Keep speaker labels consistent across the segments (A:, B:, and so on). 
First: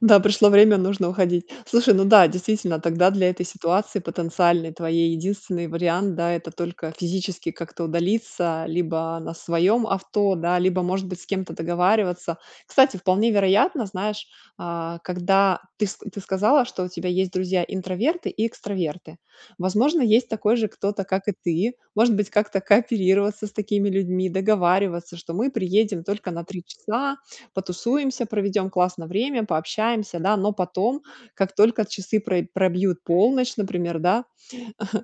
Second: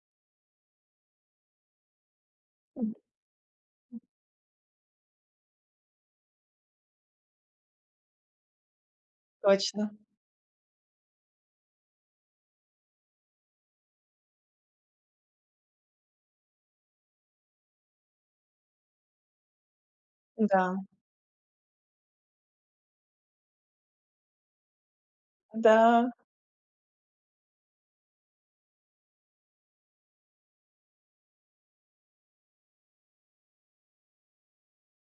A: Да, пришло время, нужно уходить. Слушай, ну да, действительно,
B: Мгм.
A: тогда для этой ситуации
B: М.
A: потенциальной твоей единственный вариант, да, это только физически как-то удалиться либо на своём
B: Точно.
A: авто, да, либо может быть с кем-то договариваться. Кстати, вполне вероятно, знаешь, а, когда ты с ты сказала, что у тебя есть друзья интроверты и экстраверты, возможно, есть такой же
B: М-да.
A: кто-то, как и ты, может быть как-то кооперироваться с такими людьми, договариваться, что мы приедем
B: Да.
A: только на 3 часа, потусуемся, проведём классно время, пообщаемся, да, но потом, как только часы про пробьют полночь, например, да,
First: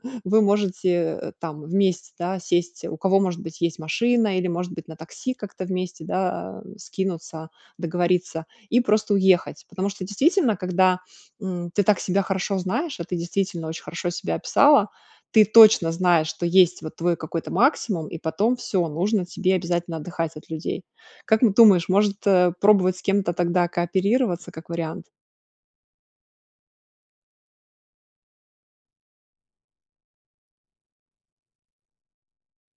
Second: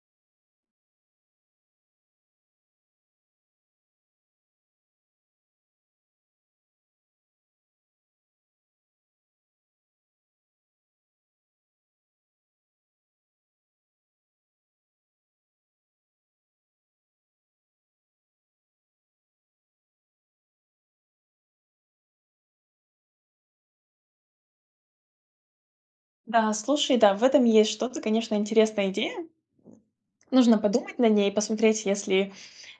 A: вы можете, э, там, вместе, да, сесть, у кого может быть есть машина или может быть на такси как-то вместе да, скинуться, договориться и просто уехать. Потому что действительно, когда, м, ты так себя хорошо знаешь, а ты действительно очень хорошо себя описала, ты точно знаешь, что есть, вот, твой какой-то максимум и потом всё, нужно тебе обязательно отдыхать от людей. Как н ты думаешь, может, э, пробовать с кем-то тогда кооперироваться, как вариант?
B: Да, слушай, да, в этом есть что-то, конечно, интересная идея. Нужно подумать над ней, посмотреть, если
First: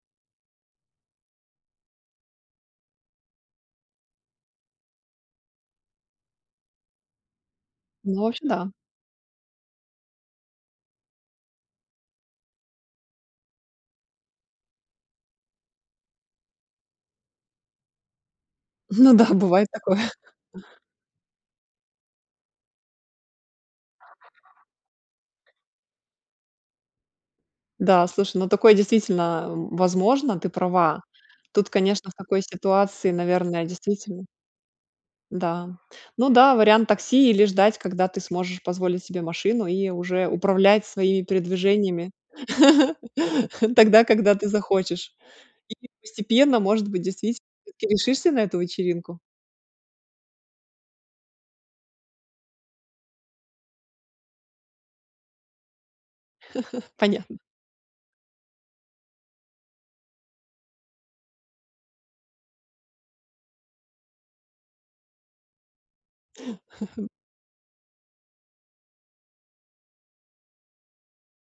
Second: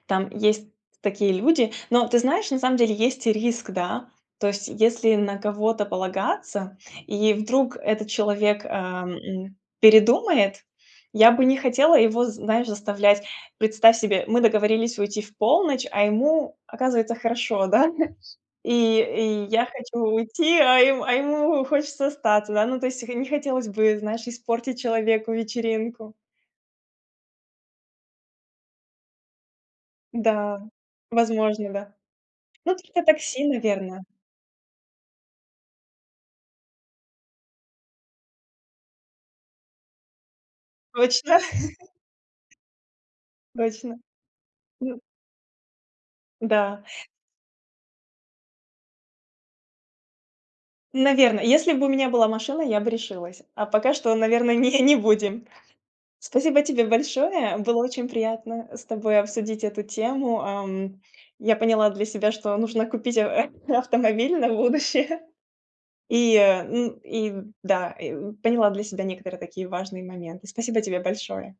B: там есть такие люди. Но, ты знаешь, на самом деле есть риск, да. То есть, если на кого-то полагаться, и вдруг этот
A: Ну, в общем,
B: человек, э,
A: да.
B: м, передумает, я бы не хотела его, знаешь, заставлять. Представь себе, мы договорились уйти в полночь, а ему, оказывается, хорошо, да? Ш
A: Ну да,
B: и, и я
A: бывает такое.
B: хочу уйти, а ем а ему хочется остаться, да. Ну то есть х не хотелось бы, знаешь, испортить человеку вечеринку.
A: Да, слушай, ну, такое действительно, а, возможно, ты
B: М-да,
A: права. Тут
B: возможно, да.
A: конечно в такой
B: Ну, всё-таки,
A: ситуации,
B: такси,
A: наверное,
B: наверно.
A: действительно Да. Ну да, вариант такси или ждать, когда ты сможешь позволить себе машину и уже управлять своими
B: Точно.
A: передвижениями
B: Точно,
A: тогда, когда ты
B: ну
A: захочешь. И постепенно,
B: Да.
A: может быть, действительно ты решишься на эту вечеринку.
B: Наверно, если бы у меня была машина, я бы решилась, а пока что, наверное, не не будем. Спасибо тебе
A: Понятно.
B: большое, было очень приятно, э, с тобой обсудить эту тему, ам. Я поняла для себя, что нужно купить ав э, автомобиль на будущее и, э, н и, да, э, поняла для себя некоторые такие важные моменты. Спасибо тебе большое!